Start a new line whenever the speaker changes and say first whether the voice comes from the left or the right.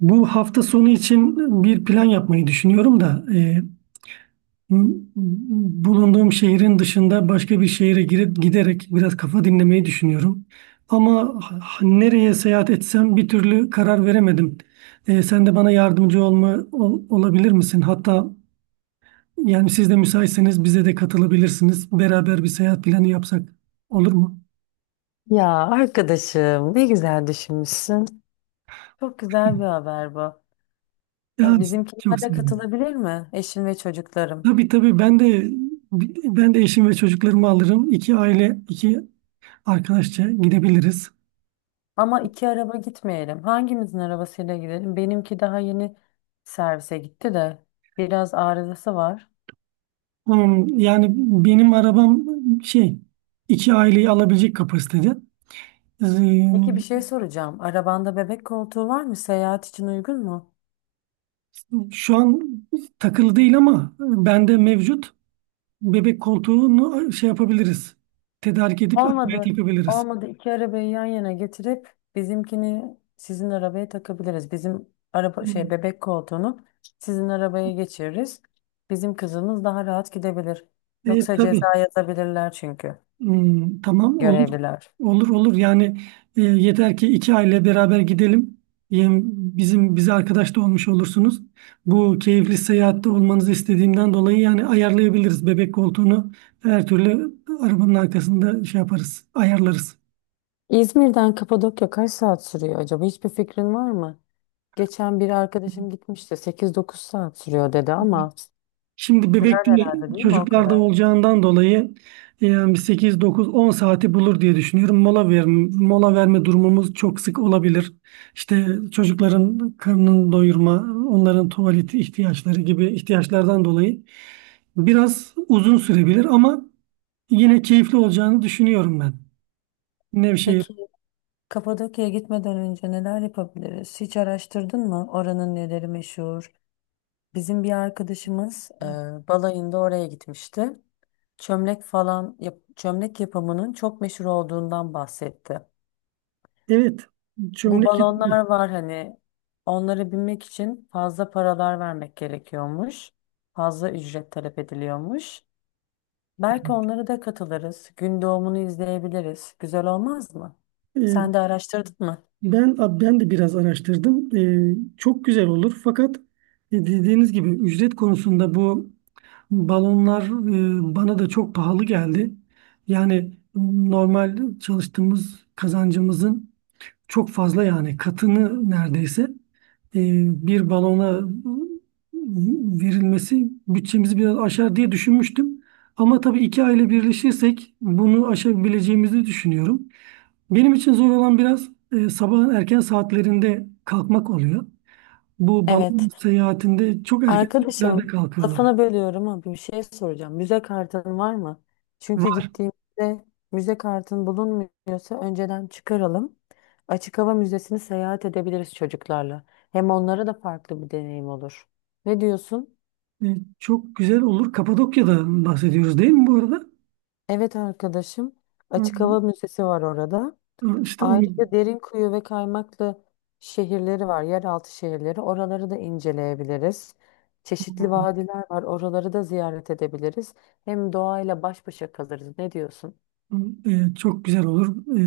right: Bu hafta sonu için bir plan yapmayı düşünüyorum da m- bulunduğum şehrin dışında başka bir şehre girip giderek biraz kafa dinlemeyi düşünüyorum. Ama nereye seyahat etsem bir türlü karar veremedim. Sen de bana yardımcı olabilir misin? Hatta yani siz de müsaitseniz bize de katılabilirsiniz. Beraber bir seyahat planı yapsak olur mu?
left: Ya arkadaşım ne güzel düşünmüşsün. Çok güzel bir haber bu.
right: Ya çok
left: Bizimkiler de
right: sevinirim.
left: katılabilir mi? Eşim ve çocuklarım.
right: Tabii tabii ben de eşim ve çocuklarımı alırım. İki aile, arkadaşça gidebiliriz.
left: Ama iki araba gitmeyelim. Hangimizin arabasıyla gidelim? Benimki daha yeni servise gitti de biraz arızası var.
right: Hmm, yani benim arabam şey iki aileyi alabilecek kapasitede. Ee,
left: Peki bir şey soracağım. Arabanda bebek koltuğu var mı? Seyahat için uygun mu?
right: Şu an takılı değil ama bende mevcut bebek koltuğunu şey yapabiliriz. Tedarik edip arkaya
left: Olmadı.
right: takabiliriz.
left: Olmadı. İki arabayı yan yana getirip bizimkini sizin arabaya takabiliriz. Bizim araba şey
right: Hmm.
left: bebek koltuğunu sizin arabaya geçiririz. Bizim kızımız daha rahat gidebilir.
right: E,
left: Yoksa
right: tabii.
left: ceza yazabilirler çünkü
right: Hmm, tamam olur.
left: görevliler.
right: Olur olur yani yeter ki iki aile beraber gidelim. Yem- Bizim bize arkadaş da olmuş olursunuz. Bu keyifli seyahatte olmanızı istediğimden dolayı yani ayarlayabiliriz bebek koltuğunu. Her türlü arabanın arkasında şey yaparız, ayarlarız.
left: İzmir'den Kapadokya kaç saat sürüyor acaba? Hiçbir fikrin var mı? Geçen bir arkadaşım gitmişti. 8-9 saat sürüyor dedi ama
right: Şimdi bebek
left: sürer
right: değil,
left: herhalde değil mi o
right: çocuklarda
left: kadar?
right: olacağından dolayı yani 8 9 10 saati bulur diye düşünüyorum. Mola verme durumumuz çok sık olabilir. İşte çocukların karnını doyurma, onların tuvalet ihtiyaçları gibi ihtiyaçlardan dolayı biraz uzun sürebilir ama yine keyifli olacağını düşünüyorum ben. Nevşehir.
left: Peki Kapadokya'ya gitmeden önce neler yapabiliriz? Hiç araştırdın mı? Oranın neleri meşhur? Bizim bir arkadaşımız balayında oraya gitmişti. Çömlek falan, çömlek yapımının çok meşhur olduğundan bahsetti.
right: Evet,
left: Bu
right: çömlek.
left: balonlar var hani onlara binmek için fazla paralar vermek gerekiyormuş. Fazla ücret talep ediliyormuş. Belki onlara da katılırız. Gün doğumunu izleyebiliriz. Güzel olmaz mı? Sen de araştırdın mı?
right: Ben de biraz araştırdım. Çok güzel olur. Fakat dediğiniz gibi ücret konusunda bu balonlar bana da çok pahalı geldi. Yani normal çalıştığımız kazancımızın çok fazla yani katını neredeyse e, bir balona verilmesi bütçemizi biraz aşar diye düşünmüştüm. Ama tabii iki aile birleşirsek bunu aşabileceğimizi düşünüyorum. Benim için zor olan biraz sabahın erken saatlerinde kalkmak oluyor. Bu balon
left: Evet.
right: seyahatinde çok erken saatlerde
left: Arkadaşım
right: kalkıyorlar.
left: lafını bölüyorum ama bir şey soracağım. Müze kartın var mı? Çünkü
right: Var.
left: gittiğimizde müze kartın bulunmuyorsa önceden çıkaralım. Açık hava müzesini seyahat edebiliriz çocuklarla. Hem onlara da farklı bir deneyim olur. Ne diyorsun?
right: E, çok güzel olur. Kapadokya'dan bahsediyoruz değil mi bu arada?
left: Evet arkadaşım.
right: Hı,
left: Açık hava müzesi var orada.
right: hı. İşte onu.
left: Ayrıca Derinkuyu ve Kaymaklı şehirleri var, yeraltı şehirleri. Oraları da inceleyebiliriz. Çeşitli vadiler var, oraları da ziyaret edebiliriz. Hem doğayla baş başa kalırız. Ne diyorsun?
right: Çok güzel olur. E,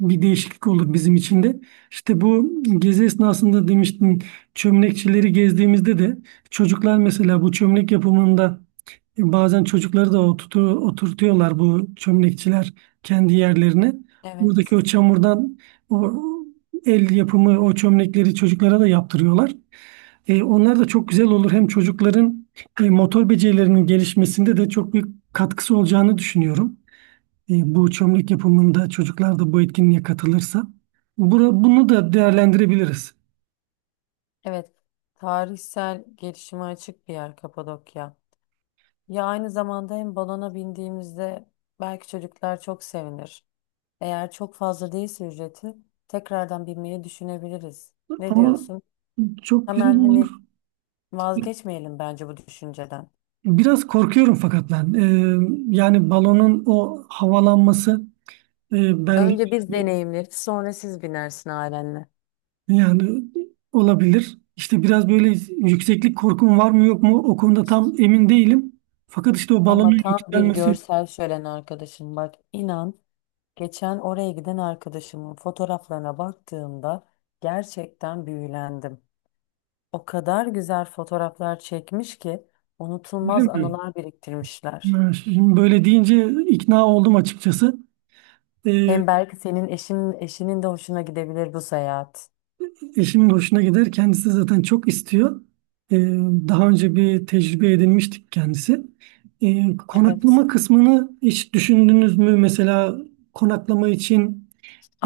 right: bir değişiklik olur bizim için de. İşte bu gezi esnasında demiştin çömlekçileri gezdiğimizde de çocuklar mesela bu çömlek yapımında bazen çocukları da oturtuyorlar bu çömlekçiler kendi yerlerine. Buradaki
left: Evet,
right: o çamurdan o el yapımı o çömlekleri çocuklara da yaptırıyorlar. Onlar da çok güzel olur. Hem çocukların motor becerilerinin gelişmesinde de çok büyük katkısı olacağını düşünüyorum. Bu çömlek yapımında çocuklar da bu etkinliğe katılırsa bunu da değerlendirebiliriz.
left: evet. Tarihsel gelişime açık bir yer Kapadokya. Ya aynı zamanda hem balona bindiğimizde belki çocuklar çok sevinir. Eğer çok fazla değilse ücreti tekrardan binmeyi düşünebiliriz. Ne
right: Ama
left: diyorsun?
right: çok
left: Hemen hani vazgeçmeyelim bence bu düşünceden.
right: biraz korkuyorum fakat ben. Yani balonun o havalanması bende
left: Önce biz deneyimleriz, sonra siz binersin ailenle.
right: yani olabilir. İşte biraz böyle yükseklik korkum var mı yok mu o konuda tam emin değilim. Fakat işte o
left: Ama
right: balonun
left: tam bir
right: yükselmesi
left: görsel şölen arkadaşım, bak inan, geçen oraya giden arkadaşımın fotoğraflarına baktığımda gerçekten büyülendim. O kadar güzel fotoğraflar çekmiş ki unutulmaz
right: bilemiyorum.
left: anılar biriktirmişler.
right: Yani şimdi böyle deyince ikna oldum açıkçası. E,
left: Hem belki senin eşinin de hoşuna gidebilir bu seyahat.
right: Eşimin hoşuna gider. Kendisi de zaten çok istiyor. Ee, daha önce bir tecrübe edinmiştik kendisi. Ee,
left: Evet.
right: konaklama kısmını hiç düşündünüz mü? Mesela konaklama için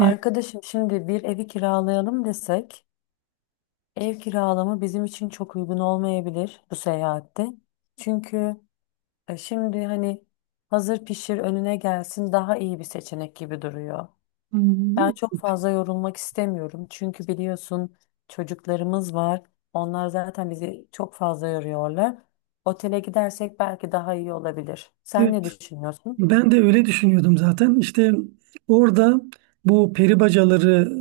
right: e,
left: şimdi bir evi kiralayalım desek. Ev kiralama bizim için çok uygun olmayabilir bu seyahatte. Çünkü şimdi hani hazır pişir önüne gelsin daha iyi bir seçenek gibi duruyor. Ben çok fazla yorulmak istemiyorum. Çünkü biliyorsun çocuklarımız var. Onlar zaten bizi çok fazla yoruyorlar. Otele gidersek belki daha iyi olabilir. Sen
right: evet,
left: ne düşünüyorsun?
right: ben de öyle düşünüyordum zaten. İşte orada bu peri bacaları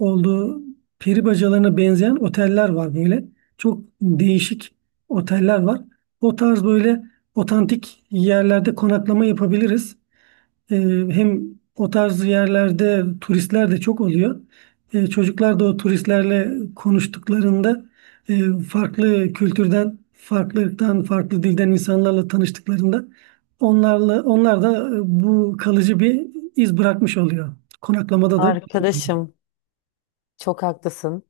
right: olduğu peri bacalarına benzeyen oteller var böyle. Çok değişik oteller var. O tarz böyle otantik yerlerde konaklama yapabiliriz. E, hem o tarz yerlerde turistler de çok oluyor. Çocuklar da o turistlerle konuştuklarında farklı kültürden, farklılıktan, farklı dilden insanlarla tanıştıklarında onlarla onlar da bu kalıcı bir iz bırakmış oluyor. Konaklamada da
left: Arkadaşım çok haklısın.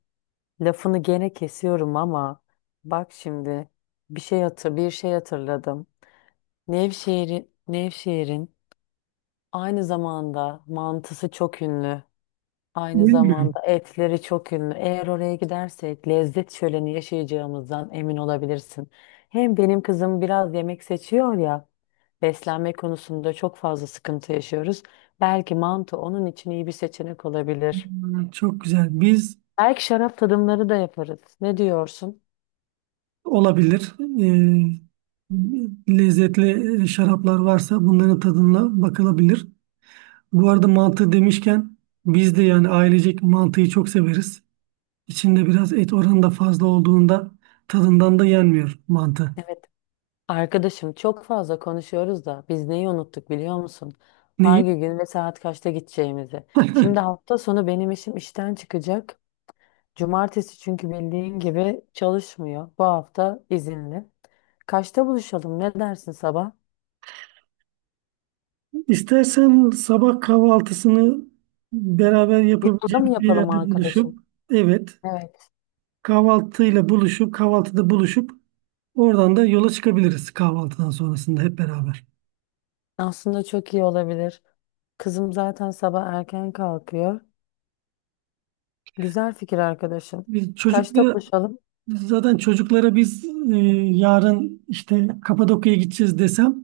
left: Lafını gene kesiyorum ama bak şimdi bir şey hatırladım. Nevşehir'in aynı zamanda mantısı çok ünlü. Aynı
right: bilmiyorum.
left: zamanda etleri çok ünlü. Eğer oraya gidersek lezzet şöleni yaşayacağımızdan emin olabilirsin. Hem benim kızım biraz yemek seçiyor ya. Beslenme konusunda çok fazla sıkıntı yaşıyoruz. Belki mantı onun için iyi bir seçenek olabilir.
right: Hmm, çok güzel. Biz
left: Belki şarap tadımları da yaparız. Ne diyorsun?
right: olabilir. E, lezzetli şaraplar varsa bunların tadına bakılabilir. Bu arada mantı demişken biz de yani ailecek mantıyı çok severiz. İçinde biraz et oranı da fazla olduğunda tadından da yenmiyor mantı.
left: Arkadaşım çok fazla konuşuyoruz da biz neyi unuttuk biliyor musun?
right: Neyi?
left: Hangi gün ve saat kaçta gideceğimizi. Şimdi hafta sonu benim işim işten çıkacak. Cumartesi çünkü bildiğin gibi çalışmıyor. Bu hafta izinli. Kaçta buluşalım? Ne dersin sabah?
right: İstersen sabah kahvaltısını beraber
left: Yolda mı
right: yapabileceğimiz bir
left: yapalım
right: yerde buluşup,
left: arkadaşım?
right: evet,
left: Evet.
right: kahvaltıyla buluşup kahvaltıda buluşup oradan da yola çıkabiliriz kahvaltıdan sonrasında hep beraber.
left: Aslında çok iyi olabilir. Kızım zaten sabah erken kalkıyor. Güzel fikir arkadaşım.
right: Biz
left: Kaçta
right: çocuklara
left: buluşalım?
right: zaten çocuklara biz e, yarın işte Kapadokya'ya gideceğiz desem,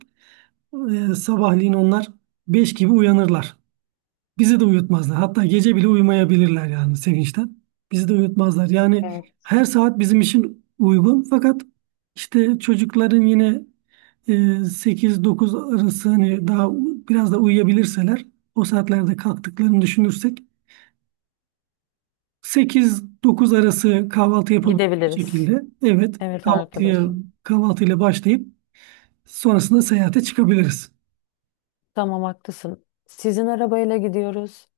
right: Sabahleyin onlar 5 gibi uyanırlar. Bizi de uyutmazlar. Hatta gece bile uyumayabilirler yani sevinçten. Bizi de uyutmazlar. Yani
left: Evet.
right: her saat bizim için uygun. Fakat işte çocukların yine e, 8-9 arası hani daha biraz da uyuyabilirseler o saatlerde kalktıklarını düşünürsek sekiz dokuz arası kahvaltı yapabilecek
left: Gidebiliriz.
right: şekilde, evet,
left: Evet arkadaşım.
right: kahvaltıyla başlayıp sonrasında seyahate çıkabiliriz.
left: Tamam haklısın. Sizin arabayla gidiyoruz.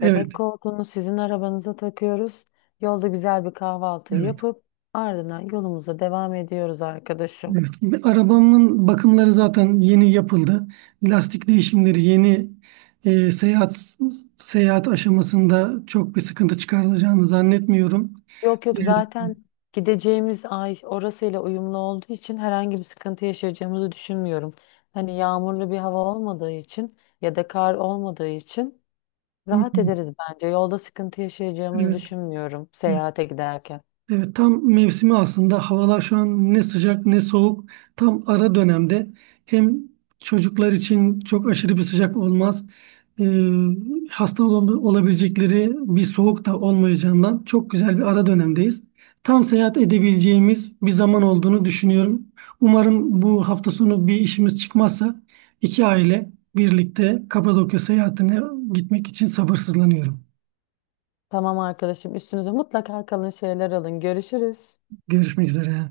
right: Evet,
left: Bebek koltuğunu sizin arabanıza takıyoruz. Yolda güzel bir kahvaltı
right: evet.
left: yapıp ardından yolumuza devam ediyoruz arkadaşım.
right: Evet, arabamın bakımları zaten yeni yapıldı. Lastik değişimleri yeni e, seyahat seyahat aşamasında çok bir sıkıntı çıkartacağını zannetmiyorum.
left: Yok
right: E,
left: yok zaten gideceğimiz ay orasıyla uyumlu olduğu için herhangi bir sıkıntı yaşayacağımızı düşünmüyorum. Hani yağmurlu bir hava olmadığı için ya da kar olmadığı için
right: hı,
left: rahat ederiz bence. Yolda sıkıntı yaşayacağımızı
right: evet,
left: düşünmüyorum
right: evet.
left: seyahate giderken.
right: Evet, tam mevsimi aslında. Havalar şu an ne sıcak ne soğuk. Tam ara dönemde. Hem çocuklar için çok aşırı bir sıcak olmaz. Ee, hasta olabilecekleri bir soğuk da olmayacağından çok güzel bir ara dönemdeyiz. Tam seyahat edebileceğimiz bir zaman olduğunu düşünüyorum. Umarım bu hafta sonu bir işimiz çıkmazsa iki aile birlikte Kapadokya seyahatine gitmek için sabırsızlanıyorum.
left: Tamam arkadaşım üstünüze mutlaka kalın şeyler alın. Görüşürüz.
right: Görüşmek üzere.